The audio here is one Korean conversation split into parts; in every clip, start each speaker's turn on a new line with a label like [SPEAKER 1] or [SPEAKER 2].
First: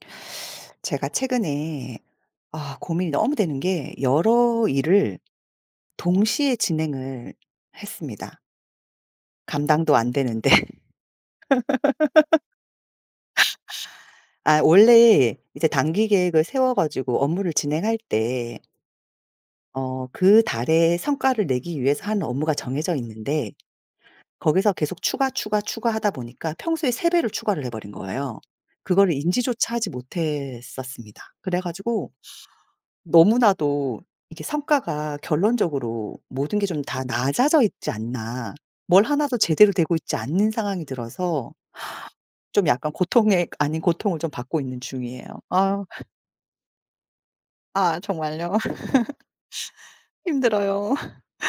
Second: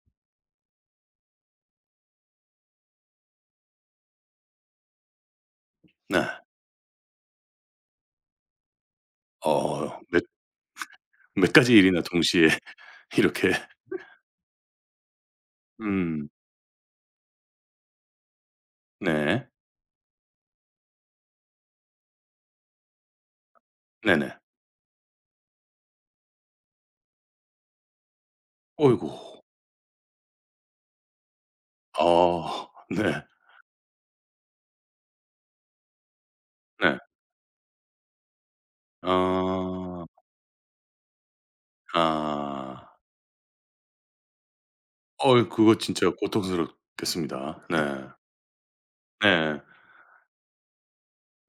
[SPEAKER 1] 제가 최근에 아 고민이 너무 되는게 여러 일을
[SPEAKER 2] 네.
[SPEAKER 1] 동시에 진행을 했습니다
[SPEAKER 2] 어
[SPEAKER 1] 감당도 안
[SPEAKER 2] 몇
[SPEAKER 1] 되는데.
[SPEAKER 2] 몇 가지 일이나 동시에 이렇게
[SPEAKER 1] 아 원래 이제 단기
[SPEAKER 2] 음.
[SPEAKER 1] 계획을 세워 가지고 업무를 진행할 때
[SPEAKER 2] 네.
[SPEAKER 1] 어 그 달의 성과를 내기 위해서 하는 업무가 정해져 있는데
[SPEAKER 2] 네네.
[SPEAKER 1] 거기서 계속 추가, 추가, 추가하다 보니까 평소에 3 배를 추가를 해 버린거에요.
[SPEAKER 2] 어이구.
[SPEAKER 1] 그걸 인지조차 하지 못했었습니다. 그래 가지고
[SPEAKER 2] 아 네.
[SPEAKER 1] 너무나도 이게 '성과가 결론적으로 모든 게 좀
[SPEAKER 2] 네.
[SPEAKER 1] 다 낮아져 있지 않나?' 뭘 하나도 제대로 되고
[SPEAKER 2] 아.
[SPEAKER 1] 있지 않은 상황이 들어서 좀
[SPEAKER 2] 아.
[SPEAKER 1] 약간 고통의 아닌 고통을 받고 있는 중이에요.
[SPEAKER 2] 어이 그거
[SPEAKER 1] 아.
[SPEAKER 2] 진짜 고통스럽겠습니다.
[SPEAKER 1] 아
[SPEAKER 2] 네.
[SPEAKER 1] 정말요?
[SPEAKER 2] 네.
[SPEAKER 1] 힘들어요.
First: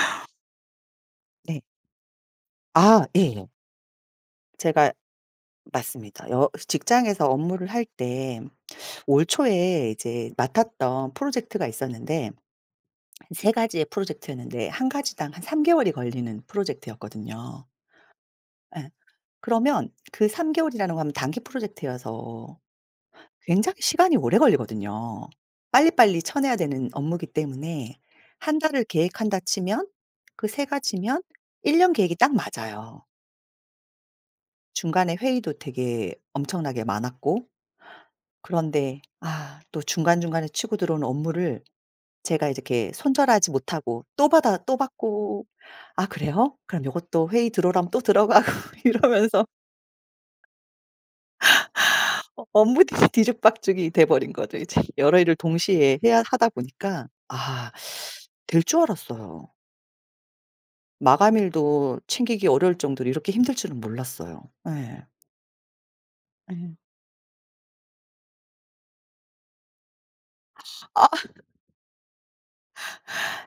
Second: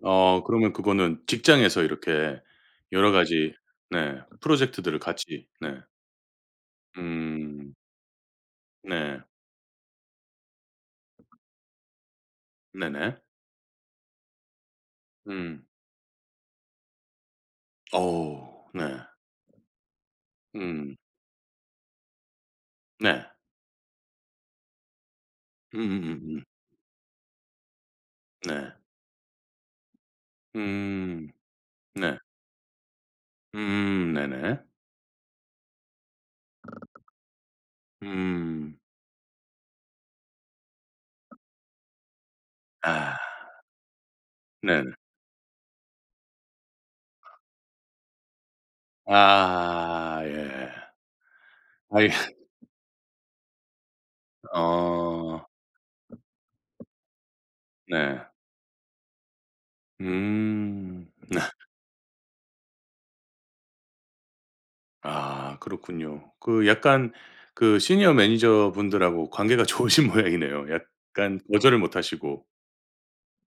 [SPEAKER 2] 어 그러면 그거는
[SPEAKER 1] 네.
[SPEAKER 2] 직장에서 이렇게
[SPEAKER 1] 아
[SPEAKER 2] 여러
[SPEAKER 1] 예.
[SPEAKER 2] 가지 네.
[SPEAKER 1] 제가
[SPEAKER 2] 프로젝트들을 같이 네.
[SPEAKER 1] 맞습니다. 여 직장에서 업무를
[SPEAKER 2] 음.
[SPEAKER 1] 할 때
[SPEAKER 2] 네.
[SPEAKER 1] 올 초에 이제 맡았던 프로젝트가 있었는데
[SPEAKER 2] 네네.
[SPEAKER 1] 3 가지의 프로젝트였는데 1 가지당 한 3
[SPEAKER 2] 음.
[SPEAKER 1] 개월이 걸리는 프로젝트였거든요.
[SPEAKER 2] 어우
[SPEAKER 1] 예
[SPEAKER 2] 네.
[SPEAKER 1] 그러면 그 3 개월이라는
[SPEAKER 2] 음.
[SPEAKER 1] 건 단기 프로젝트여서
[SPEAKER 2] 네.
[SPEAKER 1] 굉장히 시간이 오래 걸리거든요. 빨리빨리
[SPEAKER 2] 음음음음.
[SPEAKER 1] 쳐내야 되는 업무기 때문에 1
[SPEAKER 2] 네.
[SPEAKER 1] 달을 계획한다 치면 그 3 가지면
[SPEAKER 2] 음,
[SPEAKER 1] 1 년 계획이
[SPEAKER 2] 네.
[SPEAKER 1] 딱 맞아요.
[SPEAKER 2] 음 네네.
[SPEAKER 1] 중간에 회의도 되게 엄청나게 많았고
[SPEAKER 2] 예. 음.
[SPEAKER 1] 그런데 아 또 중간중간에 치고 들어오는 업무를 제가 이렇게
[SPEAKER 2] 아.
[SPEAKER 1] 손절하지 못하고 또 받아 또
[SPEAKER 2] 네네.
[SPEAKER 1] 받고 "아 그래요?" 그럼 요것도 회의 들어오라면 또 들어가고 이러면서.
[SPEAKER 2] 아 예. 아 이
[SPEAKER 1] 업 업무들이 뒤죽박죽이 돼 버린 거죠, 이제 여러 일을
[SPEAKER 2] 어.
[SPEAKER 1] 동시에 해야 하다 보니까. 아
[SPEAKER 2] 네.
[SPEAKER 1] 될 줄 알았어요.
[SPEAKER 2] 음. 네.
[SPEAKER 1] 마감일도 챙기기 어려울 정도로 이렇게 힘들 줄은 몰랐어요 예.
[SPEAKER 2] 아 그렇군요. 그
[SPEAKER 1] 예.
[SPEAKER 2] 약간 그 시니어 매니저분들하고 관계가 좋으신 모양이네요.
[SPEAKER 1] 아.
[SPEAKER 2] 약간 거절을 못 하시고.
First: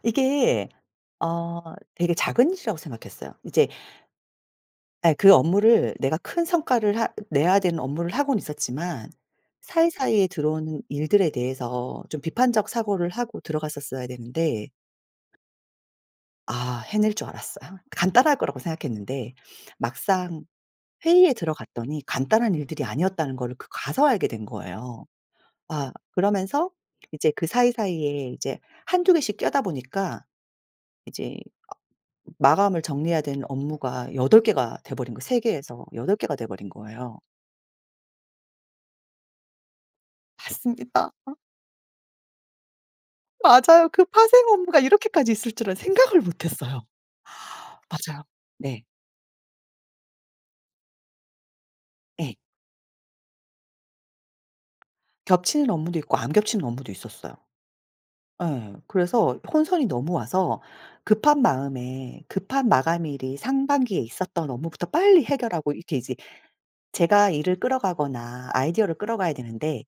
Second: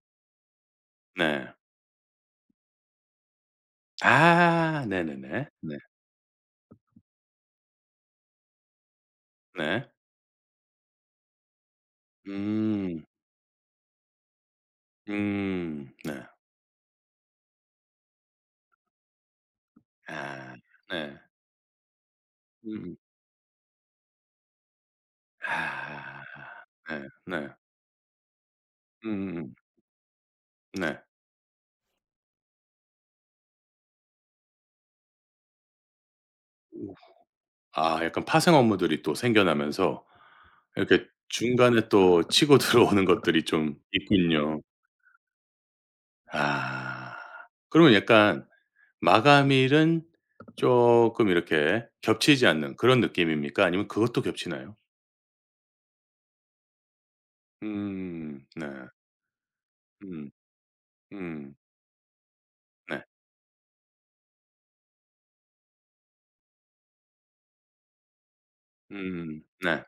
[SPEAKER 1] 이게
[SPEAKER 2] 네.
[SPEAKER 1] 어 되게 작은 이슈라고 생각했어요. 이제
[SPEAKER 2] 아
[SPEAKER 1] 아 그
[SPEAKER 2] 네네네. 네.
[SPEAKER 1] 업무를 내가 큰 성과를 하 내야 되는 업무를 하고는 있었지만
[SPEAKER 2] 네.
[SPEAKER 1] 사이사이에 들어오는 일들에 대해서 좀 비판적
[SPEAKER 2] 음.
[SPEAKER 1] 사고를 하고 들어갔었어야 되는데
[SPEAKER 2] 음. 네.
[SPEAKER 1] 아 해낼 줄 알았어요. 간단할 거라고 생각했는데 막상
[SPEAKER 2] 아. 네.
[SPEAKER 1] 회의에 들어갔더니 간단한 일들이
[SPEAKER 2] 음음.
[SPEAKER 1] 아니었다는 거를 그 가서 알게 된 거예요. 아
[SPEAKER 2] 아.
[SPEAKER 1] 그러면서
[SPEAKER 2] 네
[SPEAKER 1] 이제 그
[SPEAKER 2] 네.
[SPEAKER 1] 사이사이에 이제 1-2 개씩
[SPEAKER 2] 음음음.
[SPEAKER 1] 껴다 보니까
[SPEAKER 2] 네.
[SPEAKER 1] 이제 마감을 정리해야 되는 업무가 8 개가 되버린 거 3 개에서 8 개가 되버린
[SPEAKER 2] 우후.
[SPEAKER 1] 거예요.
[SPEAKER 2] 아 약간 파생 업무들이 또 생겨나면서 이렇게
[SPEAKER 1] 맞습니다.
[SPEAKER 2] 중간에 또 치고 들어오는 것들이 좀
[SPEAKER 1] 맞아요. 그 파생
[SPEAKER 2] 있군요.
[SPEAKER 1] 업무가 이렇게까지 있을 줄은 생각을 못했어요.
[SPEAKER 2] 아. 그러면
[SPEAKER 1] 맞아요.
[SPEAKER 2] 약간
[SPEAKER 1] 네.
[SPEAKER 2] 마감일은 쪼끔 이렇게
[SPEAKER 1] 예.
[SPEAKER 2] 겹치지 않는 그런 느낌입니까? 아니면 그것도 겹치나요?
[SPEAKER 1] 겹치는 업무도 있고 안 겹치는 업무도 있었어요.
[SPEAKER 2] 음 네.
[SPEAKER 1] 예. 그래서 혼선이 너무
[SPEAKER 2] 음.
[SPEAKER 1] 와서 급한
[SPEAKER 2] 음.
[SPEAKER 1] 마음에 급한
[SPEAKER 2] 네.
[SPEAKER 1] 마감일이 상반기에 있었던 업무부터 빨리 해결하고 이렇게 이제 제가 일을 끌어가거나 아이디어를 끌어가야
[SPEAKER 2] 음.
[SPEAKER 1] 되는데
[SPEAKER 2] 네.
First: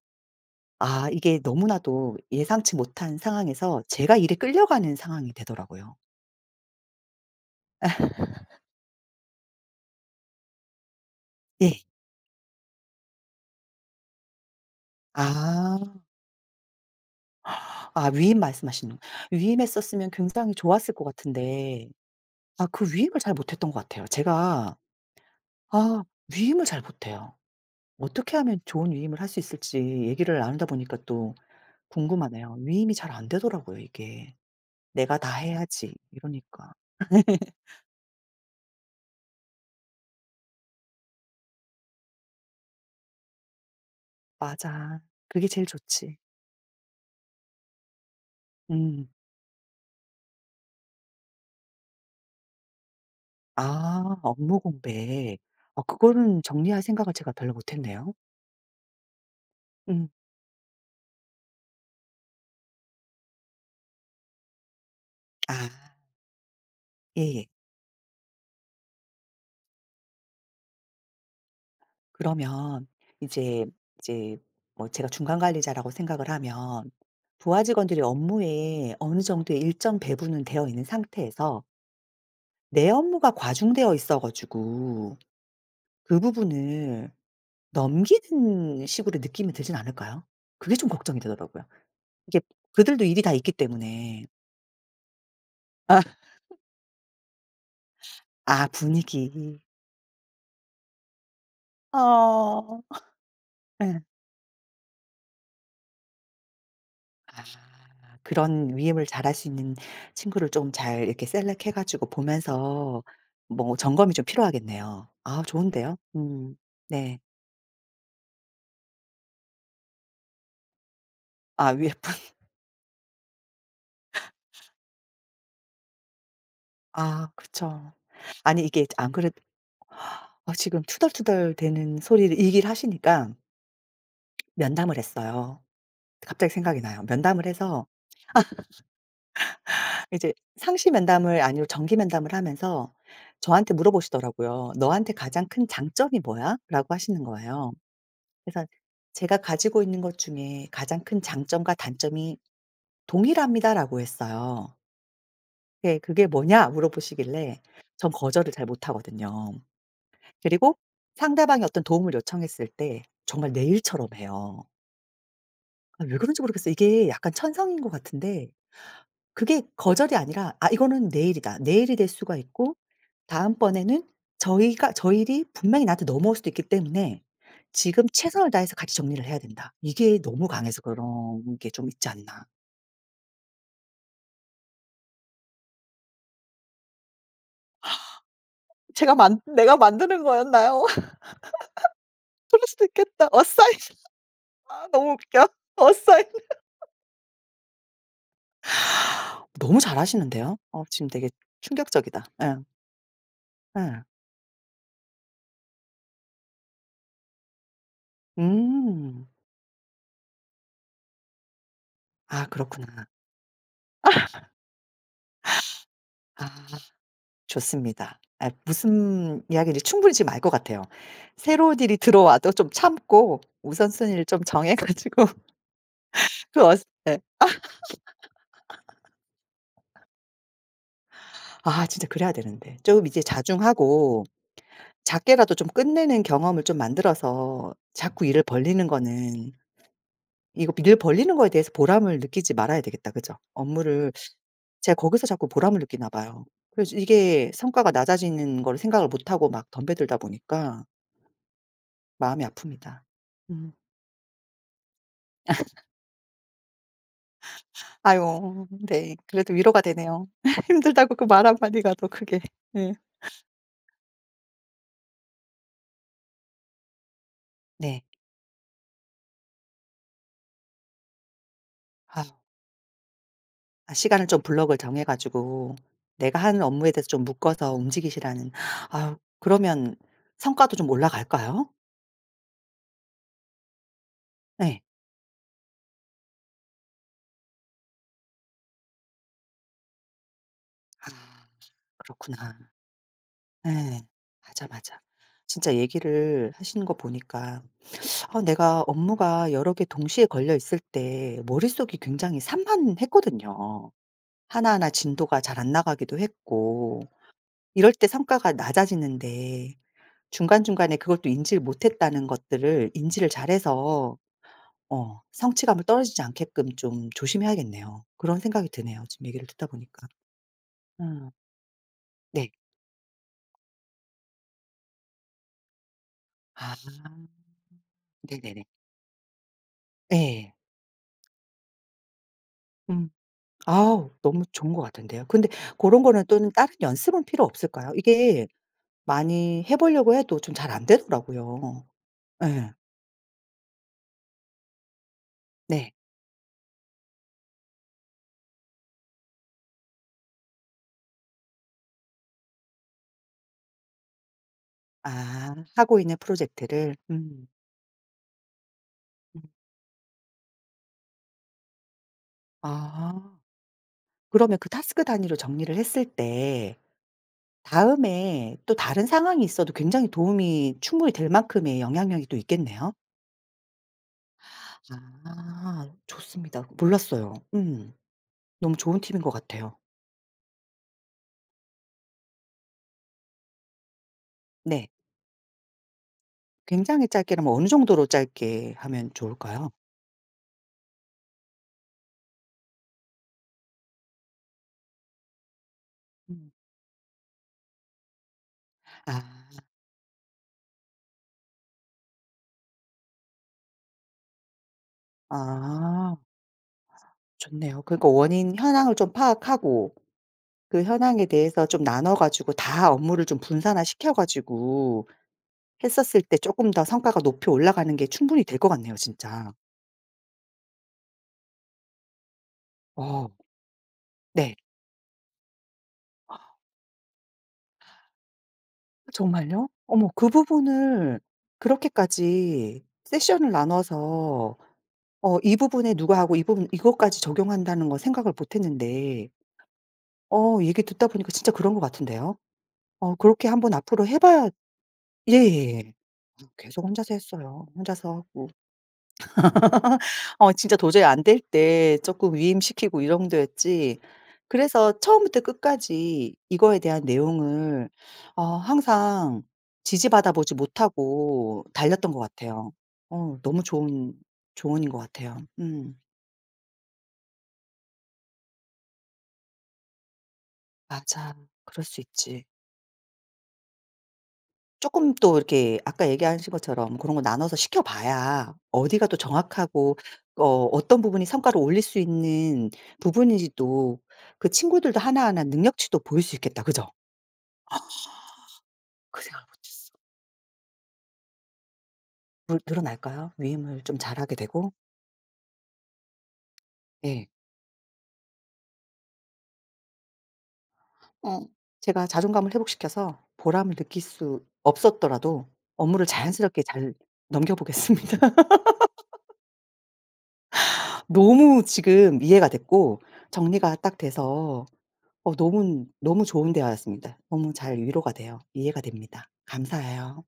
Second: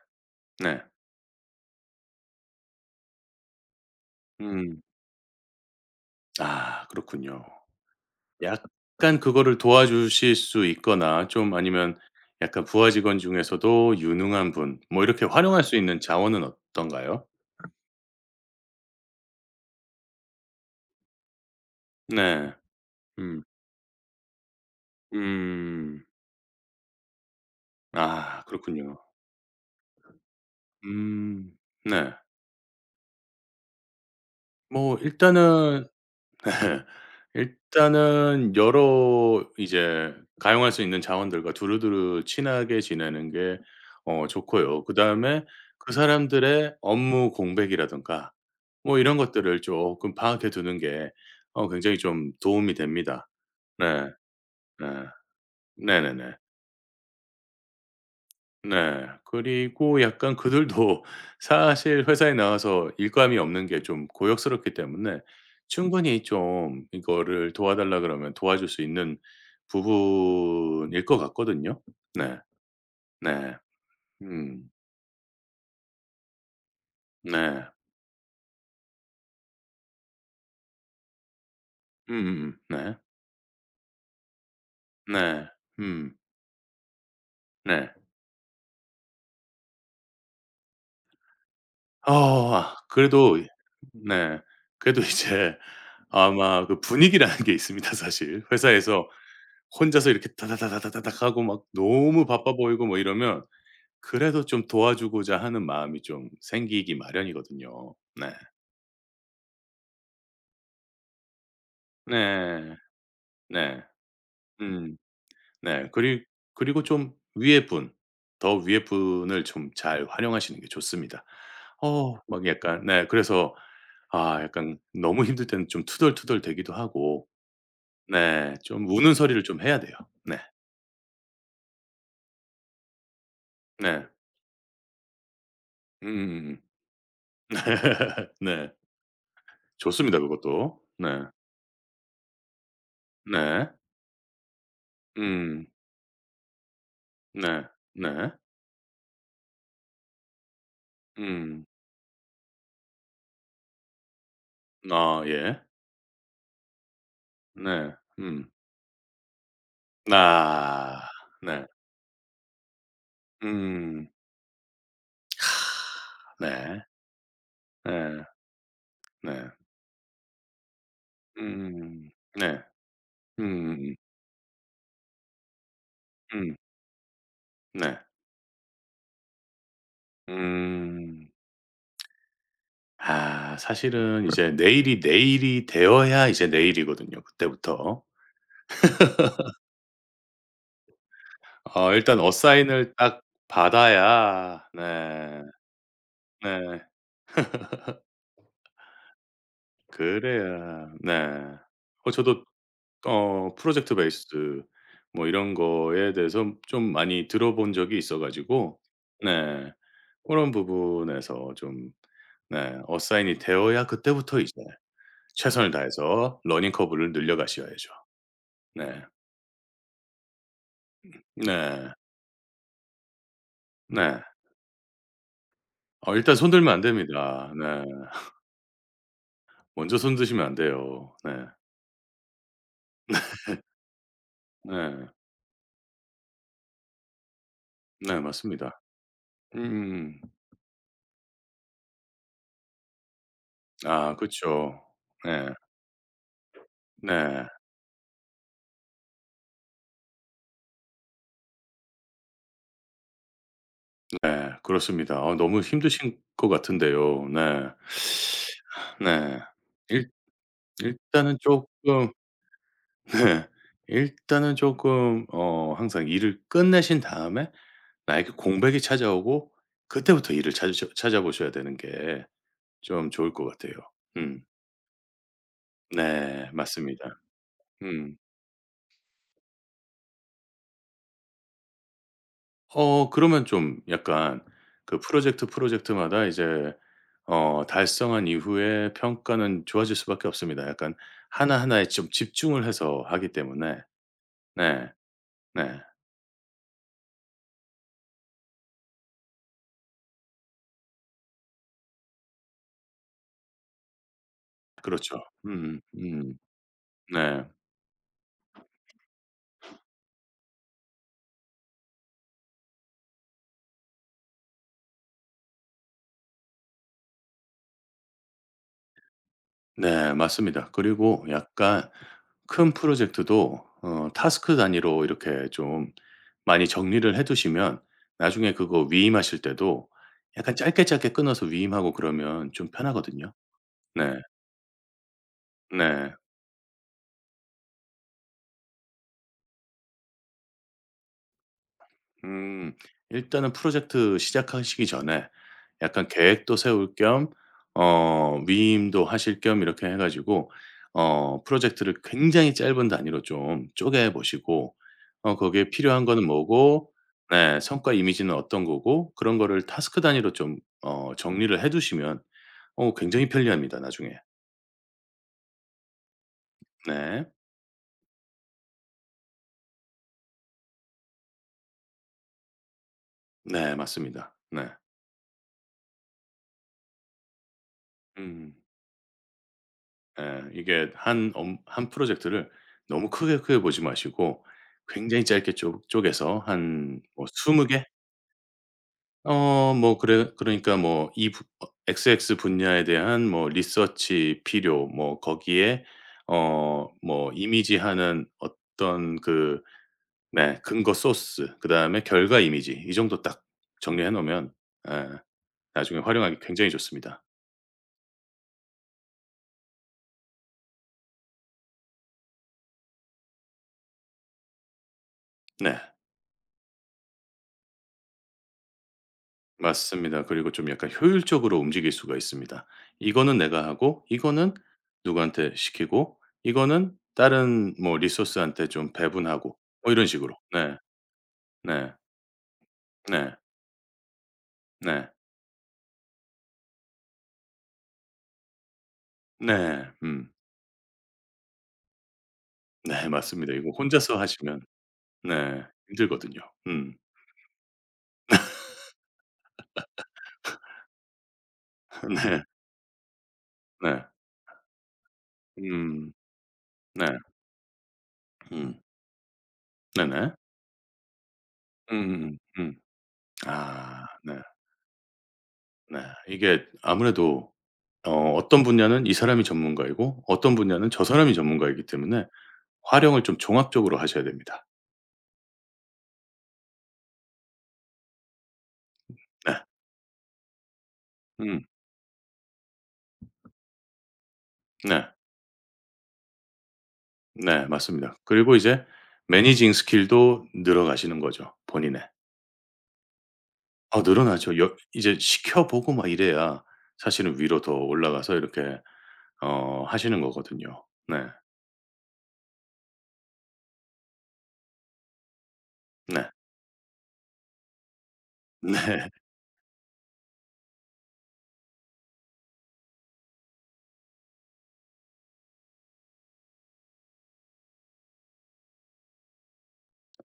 [SPEAKER 2] 네.
[SPEAKER 1] 아 이게 너무나도 예상치 못한 상황에서 제가 일에
[SPEAKER 2] 음.
[SPEAKER 1] 끌려가는 상황이 되더라고요.
[SPEAKER 2] 아 그렇군요. 약간 그거를 도와주실 수 있거나 좀
[SPEAKER 1] 예.
[SPEAKER 2] 아니면 약간 부하 직원 중에서도 유능한 분 뭐 이렇게 활용할 수 있는
[SPEAKER 1] 아.
[SPEAKER 2] 자원은 어떤가요?
[SPEAKER 1] 아 위임 말씀하시는 위임했었으면 굉장히 좋았을 것 같은데
[SPEAKER 2] 네.
[SPEAKER 1] 아 그 위임을 잘
[SPEAKER 2] 음.
[SPEAKER 1] 못했던 것 같아요. 제가
[SPEAKER 2] 음.
[SPEAKER 1] 아 위임을 잘 못해요. 어떻게
[SPEAKER 2] 아
[SPEAKER 1] 하면 좋은
[SPEAKER 2] 그렇군요.
[SPEAKER 1] 위임을 할 수 있을지 얘기를 나누다 보니까 또
[SPEAKER 2] 음. 네.
[SPEAKER 1] 궁금하네요. 위임이 잘 안 되더라고요 이게.
[SPEAKER 2] 뭐
[SPEAKER 1] '내가 다
[SPEAKER 2] 일단은
[SPEAKER 1] 해야지.' 이러니까.
[SPEAKER 2] 네. 일단은 여러 이제 가용할 수 있는 자원들과 두루두루 친하게 지내는 게 어 좋고요.
[SPEAKER 1] 맞아.
[SPEAKER 2] 그다음에
[SPEAKER 1] 그게 제일
[SPEAKER 2] 그
[SPEAKER 1] 좋지.
[SPEAKER 2] 사람들의 업무 공백이라든가 뭐
[SPEAKER 1] 음.
[SPEAKER 2] 이런 것들을 쪼끔 파악해 두는 게 어 굉장히 좀 도움이 됩니다. 네.
[SPEAKER 1] 아 업무
[SPEAKER 2] 네.
[SPEAKER 1] 공백. 어
[SPEAKER 2] 네네네.
[SPEAKER 1] 그거는 정리할 생각을 제가 별로 못했네요.
[SPEAKER 2] 네. 그리고
[SPEAKER 1] 음.
[SPEAKER 2] 약간 그들도 사실 회사에 나와서 일감이 없는게 좀 고역스럽기 때문에
[SPEAKER 1] 아.
[SPEAKER 2] 충분히 좀
[SPEAKER 1] 예예.
[SPEAKER 2] 이거를 도와달라 그러면 도와줄 수 있는 부분일 것 같거든요. 네.
[SPEAKER 1] 그러면
[SPEAKER 2] 네.
[SPEAKER 1] 이제 이제
[SPEAKER 2] 음.
[SPEAKER 1] 뭐 제가 중간 관리자라고 생각을 하면 부하
[SPEAKER 2] 네.
[SPEAKER 1] 직원들이 업무에 어느 정도 일정 배분이 되어 있는 상태에서
[SPEAKER 2] 음음음
[SPEAKER 1] 내
[SPEAKER 2] 네.
[SPEAKER 1] 업무가 과중되어 있어 가지고
[SPEAKER 2] 네. 음.
[SPEAKER 1] 그 부분을
[SPEAKER 2] 네.
[SPEAKER 1] 넘기는 식으로 느낌이 들진 않을까요? 그게 좀 걱정이 되더라고요.
[SPEAKER 2] 어
[SPEAKER 1] 이게
[SPEAKER 2] 아
[SPEAKER 1] 그들도 일이 다
[SPEAKER 2] 그래도
[SPEAKER 1] 있기 때문에.
[SPEAKER 2] 네. 그래도 이제
[SPEAKER 1] 아.
[SPEAKER 2] 아마 그 분위기라는 게 있습니다. 사실.
[SPEAKER 1] 아
[SPEAKER 2] 회사에서
[SPEAKER 1] 분위기.
[SPEAKER 2] 혼자서 이렇게 다다다다다다닥하고 막 너무 바빠
[SPEAKER 1] 아.
[SPEAKER 2] 보이고 뭐 이러면
[SPEAKER 1] 예.
[SPEAKER 2] 그래도 좀 도와주고자 하는 마음이 좀 생기기
[SPEAKER 1] 아
[SPEAKER 2] 마련이거든요. 네.
[SPEAKER 1] 그런 위임을 잘할 수 있는 친구를 좀 잘 이렇게 셀렉해 가지고
[SPEAKER 2] 네.
[SPEAKER 1] 보면서 뭐
[SPEAKER 2] 네.
[SPEAKER 1] 점검이 좀
[SPEAKER 2] 음.
[SPEAKER 1] 필요하겠네요. 아
[SPEAKER 2] 네.
[SPEAKER 1] 좋은데요.
[SPEAKER 2] 그리
[SPEAKER 1] 음
[SPEAKER 2] 그리고 좀
[SPEAKER 1] 네.
[SPEAKER 2] 위에 분, 더 위에 분을 좀 잘 활용하시는 게 좋습니다.
[SPEAKER 1] 아 위에 분?
[SPEAKER 2] 어 막 약간 네 그래서 아 약간 너무 힘들 때는 좀 투덜투덜 대기도 하고
[SPEAKER 1] 아 그쵸.
[SPEAKER 2] 네.
[SPEAKER 1] 아니 이게
[SPEAKER 2] 좀 우는
[SPEAKER 1] 안그래도
[SPEAKER 2] 소리를 좀 해야 돼요. 네.
[SPEAKER 1] 지금 투덜투덜 대는 소리를 얘기를 하시니까.
[SPEAKER 2] 네.
[SPEAKER 1] 면담을 했어요. 갑자기
[SPEAKER 2] 음음음음.
[SPEAKER 1] 생각이 나요. 면담을 해서
[SPEAKER 2] 네. 좋습니다,
[SPEAKER 1] 이제
[SPEAKER 2] 그것도.
[SPEAKER 1] 상시
[SPEAKER 2] 네.
[SPEAKER 1] 면담을 아니고 정기 면담을 하면서
[SPEAKER 2] 네.
[SPEAKER 1] 저한테 물어보시더라고요. "너한테 가장
[SPEAKER 2] 음.
[SPEAKER 1] 큰 장점이 뭐야?"라고 하시는
[SPEAKER 2] 네.
[SPEAKER 1] 거예요.
[SPEAKER 2] 네.
[SPEAKER 1] 그래서 "제가 가지고 있는 것 중에 가장 큰
[SPEAKER 2] 음.
[SPEAKER 1] 장점과 단점이 동일합니다."라고 했어요.
[SPEAKER 2] 아 예.
[SPEAKER 1] 예. "그게 뭐냐?" 물어보시길래
[SPEAKER 2] 네.
[SPEAKER 1] 전
[SPEAKER 2] 음.
[SPEAKER 1] 거절을 잘 못하거든요. 그리고
[SPEAKER 2] 아.
[SPEAKER 1] 상대방이
[SPEAKER 2] 네.
[SPEAKER 1] 어떤 도움을 요청했을 때 정말 내 일처럼
[SPEAKER 2] 음.
[SPEAKER 1] 해요. 아 왜 그런지 모르겠어요
[SPEAKER 2] 네.
[SPEAKER 1] 이게 약간 천성인 것
[SPEAKER 2] 예.
[SPEAKER 1] 같은데
[SPEAKER 2] 네.
[SPEAKER 1] 그게 거절이 아니라 '아 이거는 내 일이다. 내 일이 될
[SPEAKER 2] 음음음
[SPEAKER 1] 수가
[SPEAKER 2] 네.
[SPEAKER 1] 있고
[SPEAKER 2] 음음음.
[SPEAKER 1] 다음번에는 저희가 저 일이 분명히 나한테 넘어올 수도
[SPEAKER 2] 음.
[SPEAKER 1] 있기 때문에
[SPEAKER 2] 네.
[SPEAKER 1] 지금 최선을 다해서 같이 정리를 해야 된다.' 이게 너무 강해서
[SPEAKER 2] 음.
[SPEAKER 1] 그런 게 좀 있지 않나
[SPEAKER 2] 아 사실은 이제 내 일이 내 일이 되어야 이제 내 일이거든요, 그때부터.
[SPEAKER 1] 제가 만 내가 만드는 거였나요? 어
[SPEAKER 2] 어 일단
[SPEAKER 1] 그럴 수도
[SPEAKER 2] 어사인을 딱
[SPEAKER 1] 있겠다. 어사인
[SPEAKER 2] 받아야
[SPEAKER 1] 아 너무
[SPEAKER 2] 네.
[SPEAKER 1] 웃겨. 어사인.
[SPEAKER 2] 네.
[SPEAKER 1] 너무 잘 아시는데요. 어
[SPEAKER 2] 그래야
[SPEAKER 1] 지금 되게
[SPEAKER 2] 네. 어
[SPEAKER 1] 충격적이다.
[SPEAKER 2] 저도
[SPEAKER 1] 예.
[SPEAKER 2] 어 프로젝트
[SPEAKER 1] 예.
[SPEAKER 2] 베이스드 뭐 이런 거에 대해서 좀 많이 들어 본 적이 있어 가지고
[SPEAKER 1] 음.
[SPEAKER 2] 네. 그런 부분에서 좀
[SPEAKER 1] 아
[SPEAKER 2] 네.
[SPEAKER 1] 그렇구나.
[SPEAKER 2] 어사인이 되어야 그때부터 이제 최선을 다해서
[SPEAKER 1] 아
[SPEAKER 2] 러닝 커브를 늘려 가셔야죠.
[SPEAKER 1] 좋습니다. 예
[SPEAKER 2] 네.
[SPEAKER 1] 무슨 이야기를 충분히 지금 알 것 같아요. 새로운
[SPEAKER 2] 네.
[SPEAKER 1] 일이 들어와도 좀 참고
[SPEAKER 2] 네.
[SPEAKER 1] 우선순위를 좀 정해 가지고
[SPEAKER 2] 어 일단 손
[SPEAKER 1] 그
[SPEAKER 2] 들면 안
[SPEAKER 1] 어쓰 예.
[SPEAKER 2] 됩니다. 네. 먼저 손 드시면 안 돼요. 네.
[SPEAKER 1] 아 진짜 그래야 되는데 좀 이제
[SPEAKER 2] 네.
[SPEAKER 1] 자중하고
[SPEAKER 2] 네.
[SPEAKER 1] 작게라도 좀 끝내는 경험을 좀 만들어서
[SPEAKER 2] 네
[SPEAKER 1] 자꾸 일을
[SPEAKER 2] 맞습니다.
[SPEAKER 1] 벌리는 거는
[SPEAKER 2] 음음음.
[SPEAKER 1] 이거 일을 벌리는 거에 대해서 보람을 느끼지 말아야 되겠다, 그죠? 업무를
[SPEAKER 2] 아 그쵸.
[SPEAKER 1] 제가 거기서 자꾸
[SPEAKER 2] 네.
[SPEAKER 1] 보람을 느끼나 봐요. 그래서
[SPEAKER 2] 네.
[SPEAKER 1] 이게 성과가 낮아지는 걸 생각을 못하고 막 덤벼들다 보니까 마음이 아픕니다. 음.
[SPEAKER 2] 네 그렇습니다. 아 너무
[SPEAKER 1] 아.
[SPEAKER 2] 힘드실 것 같은데요. 네.
[SPEAKER 1] 아요 네.
[SPEAKER 2] 네.
[SPEAKER 1] 그래도 위로가
[SPEAKER 2] 일
[SPEAKER 1] 되네요. 힘들다고 그
[SPEAKER 2] 일단은
[SPEAKER 1] 말 1 마디가 더
[SPEAKER 2] 쪼끔
[SPEAKER 1] 크게 예.
[SPEAKER 2] 네. 일단은 쪼끔 어 항상 일을 끝내신 다음에
[SPEAKER 1] 네.
[SPEAKER 2] 나에게 공백이 찾아오고 그 때부터 일을 찾으셔 찾아보셔야 되는 게
[SPEAKER 1] 아.
[SPEAKER 2] 좀 좋을 것 같아요.
[SPEAKER 1] 아 시간을 좀
[SPEAKER 2] 음.
[SPEAKER 1] 블럭을 정해 가지고 내가
[SPEAKER 2] 네
[SPEAKER 1] 하는 업무에
[SPEAKER 2] 맞습니다.
[SPEAKER 1] 대해서 좀 묶어서
[SPEAKER 2] 음.
[SPEAKER 1] 움직이시라는 아우 그러면 성과도 좀 올라갈까요?
[SPEAKER 2] 어 그러면 좀 약간
[SPEAKER 1] 네.
[SPEAKER 2] 그 프로젝트, 프로젝트마다 이제 어 달성한 이후에 평가는 좋아질 수 밖에 없습니다, 약간
[SPEAKER 1] 아
[SPEAKER 2] 하나하나에 좀
[SPEAKER 1] 그렇구나.
[SPEAKER 2] 집중을 해서 하기 때문에.
[SPEAKER 1] 네. 맞아,
[SPEAKER 2] 네.
[SPEAKER 1] 맞아. 진짜
[SPEAKER 2] 네.
[SPEAKER 1] 얘기를 하시는 거 보니까 어 내가 업무가 여러 개 동시에 걸려 있을 때 머릿속이 굉장히 산만했거든요. 하나하나
[SPEAKER 2] 그렇죠.
[SPEAKER 1] 진도가 잘 안
[SPEAKER 2] 음음.
[SPEAKER 1] 나가기도
[SPEAKER 2] 음.
[SPEAKER 1] 했고.
[SPEAKER 2] 네.
[SPEAKER 1] 이럴 때 성과가 낮아지는데 중간중간에 그것도 인지를 못했다는 것들을 인지를 잘해서 어 성취감을 떨어지지 않게끔 좀 조심해야겠네요. 그런 생각이 드네요, 지금 얘기를 듣다 보니까.
[SPEAKER 2] 네 맞습니다. 그리고
[SPEAKER 1] 음.
[SPEAKER 2] 약간
[SPEAKER 1] 네.
[SPEAKER 2] 큰 프로젝트도 어 태스크 단위로 이렇게 좀 많이
[SPEAKER 1] 아.
[SPEAKER 2] 정리를 해 두시면 나중에
[SPEAKER 1] 네네네.
[SPEAKER 2] 그거 위임하실 때도
[SPEAKER 1] 네.
[SPEAKER 2] 약간 짧게, 짧게 끊어서 위임하고 그러면 좀
[SPEAKER 1] 음.
[SPEAKER 2] 편하거든요.
[SPEAKER 1] 아우
[SPEAKER 2] 네.
[SPEAKER 1] 너무 좋은 것 같은데요. 근데 고런
[SPEAKER 2] 네.
[SPEAKER 1] 거는 또는 다른 연습은 필요 없을까요? 이게 많이 해 보려고 해도 좀 잘 안 되더라고요.
[SPEAKER 2] 음,
[SPEAKER 1] 예.
[SPEAKER 2] 일단은 프로젝트 시작하시기 전에
[SPEAKER 1] 네.
[SPEAKER 2] 약간 계획도 세울 겸 어 위임도 하실 겸 이렇게 해 가지고 어 프로젝트를 굉장히 짧은 단위로 좀 쪼개 보시고 어
[SPEAKER 1] 아
[SPEAKER 2] 거기에
[SPEAKER 1] 하고
[SPEAKER 2] 필요한
[SPEAKER 1] 있는
[SPEAKER 2] 거는 뭐고
[SPEAKER 1] 프로젝트를. 음.
[SPEAKER 2] 네. 성과 이미지는 어떤 거고 그런
[SPEAKER 1] 음.
[SPEAKER 2] 거를 태스크 단위로 좀 어 정리를 해 두시면 어 굉장히
[SPEAKER 1] 아.
[SPEAKER 2] 편리합니다, 나중에.
[SPEAKER 1] 그러면 그 태스크 단위로 정리를 했을 때
[SPEAKER 2] 네.
[SPEAKER 1] 다음에 또 다른 상황이 있어도 굉장히 도움이 충분히 될 만큼의 영향력이 또 있겠네요.
[SPEAKER 2] 네 맞습니다. 네.
[SPEAKER 1] 아 좋습니다. 몰랐어요. 음
[SPEAKER 2] 음음.
[SPEAKER 1] 너무 좋은 팁인 것 같아요.
[SPEAKER 2] 예 이게 1 업 1 프로젝트를 너무 크게, 크게 보지 마시고
[SPEAKER 1] 네.
[SPEAKER 2] 굉장히 짧게 쪼 쪼개서 한
[SPEAKER 1] 굉장히
[SPEAKER 2] 뭐
[SPEAKER 1] 짧게라면
[SPEAKER 2] 20
[SPEAKER 1] 어느
[SPEAKER 2] 개?
[SPEAKER 1] 정도로 짧게 하면 좋을까요?
[SPEAKER 2] 어 뭐 그래 그러니까 뭐 이 부 어 XX 분야에 대한 뭐 리서치 필요 뭐 거기에
[SPEAKER 1] 음.
[SPEAKER 2] 어 뭐 이미지하는 어떤
[SPEAKER 1] 아.
[SPEAKER 2] 그 네 근거 소스 그 다음에 결과 이미지 이 정도 딱 정리해 놓으면 예 나중에
[SPEAKER 1] 아.
[SPEAKER 2] 활용하기 굉장히 좋습니다.
[SPEAKER 1] 좋네요. 그러니까 원인 현황을 좀 파악하고 그 현황에 대해서 좀 나눠 가지고 다 업무를 좀 분산화시켜 가지고
[SPEAKER 2] 네.
[SPEAKER 1] 했었을 때 쪼끔 더 성과가 높이 올라가는 게 충분히 될 것 같네요, 진짜.
[SPEAKER 2] 맞습니다. 그리고 좀 약간 효율적으로 움직일 수가 있습니다.
[SPEAKER 1] 어.
[SPEAKER 2] 이거는 내가 하고 이거는
[SPEAKER 1] 네.
[SPEAKER 2] 누구한테 시키고 이거는 다른 뭐 리소스한테 좀
[SPEAKER 1] 어
[SPEAKER 2] 배분하고
[SPEAKER 1] 정말요?
[SPEAKER 2] 뭐 이런
[SPEAKER 1] 어머 그
[SPEAKER 2] 식으로 네.
[SPEAKER 1] 부분을
[SPEAKER 2] 네.
[SPEAKER 1] 그렇게까지
[SPEAKER 2] 네.
[SPEAKER 1] 세션을 나눠서
[SPEAKER 2] 네.
[SPEAKER 1] 어 이 부분에 누가 하고 이 부분 이것까지 적용한다는 걸 생각을 못했는데
[SPEAKER 2] 네. 음.
[SPEAKER 1] 어 얘기 듣다 보니까 진짜 그런 것 같은데요?
[SPEAKER 2] 네
[SPEAKER 1] 어 그렇게
[SPEAKER 2] 맞습니다. 이거
[SPEAKER 1] 한번 앞으로
[SPEAKER 2] 혼자서
[SPEAKER 1] 해 봐야
[SPEAKER 2] 하시면 네.
[SPEAKER 1] 예예예.
[SPEAKER 2] 힘들거든요.
[SPEAKER 1] 음 계속
[SPEAKER 2] 음.
[SPEAKER 1] 혼자서 했어요. 혼자서 하고 어 진짜 도저히 안 될 때 쪼끔
[SPEAKER 2] 네.
[SPEAKER 1] 위임시키고 이 정도였지
[SPEAKER 2] 네.
[SPEAKER 1] 그래서 처음부터
[SPEAKER 2] 음.
[SPEAKER 1] 끝까지 이거에 대한
[SPEAKER 2] 네.
[SPEAKER 1] 내용을 어
[SPEAKER 2] 음.
[SPEAKER 1] 항상
[SPEAKER 2] 네네.
[SPEAKER 1] 지지받아 보지 못하고 달렸던 것
[SPEAKER 2] 음음음.
[SPEAKER 1] 같아요.
[SPEAKER 2] 음.
[SPEAKER 1] 어 너무
[SPEAKER 2] 아.
[SPEAKER 1] 좋은
[SPEAKER 2] 네.
[SPEAKER 1] 조언인 것 같아요.
[SPEAKER 2] 네
[SPEAKER 1] 음.
[SPEAKER 2] 이게 아무래도 어 어떤 분야는 이 사람이 전문가이고 어떤 분야는 저 사람이
[SPEAKER 1] 맞아. 그럴
[SPEAKER 2] 전문가이기
[SPEAKER 1] 수
[SPEAKER 2] 때문에
[SPEAKER 1] 있지.
[SPEAKER 2] 활용을 좀 종합적으로 하셔야 됩니다.
[SPEAKER 1] 쪼끔 또 이렇게 아까 얘기하신 것처럼 그런 거 나눠서 시켜봐야 어디가 더
[SPEAKER 2] 네.
[SPEAKER 1] 정확하고 그 어 어떤 부분이 성과를
[SPEAKER 2] 음.
[SPEAKER 1] 올릴 수 있는 부분인지도 그 친구들도
[SPEAKER 2] 네.
[SPEAKER 1] 하나하나 능력치도 보일 수 있겠다, 그죠?
[SPEAKER 2] 네 맞습니다. 그리고 이제
[SPEAKER 1] 그 생각을 못
[SPEAKER 2] 매니징
[SPEAKER 1] 했어.
[SPEAKER 2] 스킬도 늘어가시는 거죠, 본인의.
[SPEAKER 1] 물 늘어날까요, 위임을 좀
[SPEAKER 2] 어
[SPEAKER 1] 잘하게
[SPEAKER 2] 늘어나죠.
[SPEAKER 1] 되고?
[SPEAKER 2] 여 이제 시켜 보고 막 이래야
[SPEAKER 1] 예.
[SPEAKER 2] 사실은 위로 더 올라가서 이렇게 어 하시는 거거든요. 네.
[SPEAKER 1] 어 제가 자존감을 회복시켜서 보람을 느낄 수 없었더라도 업무를
[SPEAKER 2] 네.
[SPEAKER 1] 자연스럽게 잘 넘겨 보겠습니다.
[SPEAKER 2] 네.
[SPEAKER 1] 너무 지금 이해가 됐고 정리가 딱 돼서 어 너무 너무 좋은 대화였습니다. 너무 잘 위로가 돼요. 이해가 됩니다. 감사해요.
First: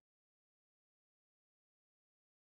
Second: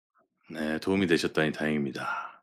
[SPEAKER 2] 네 도움이 되셨다니 다행입니다.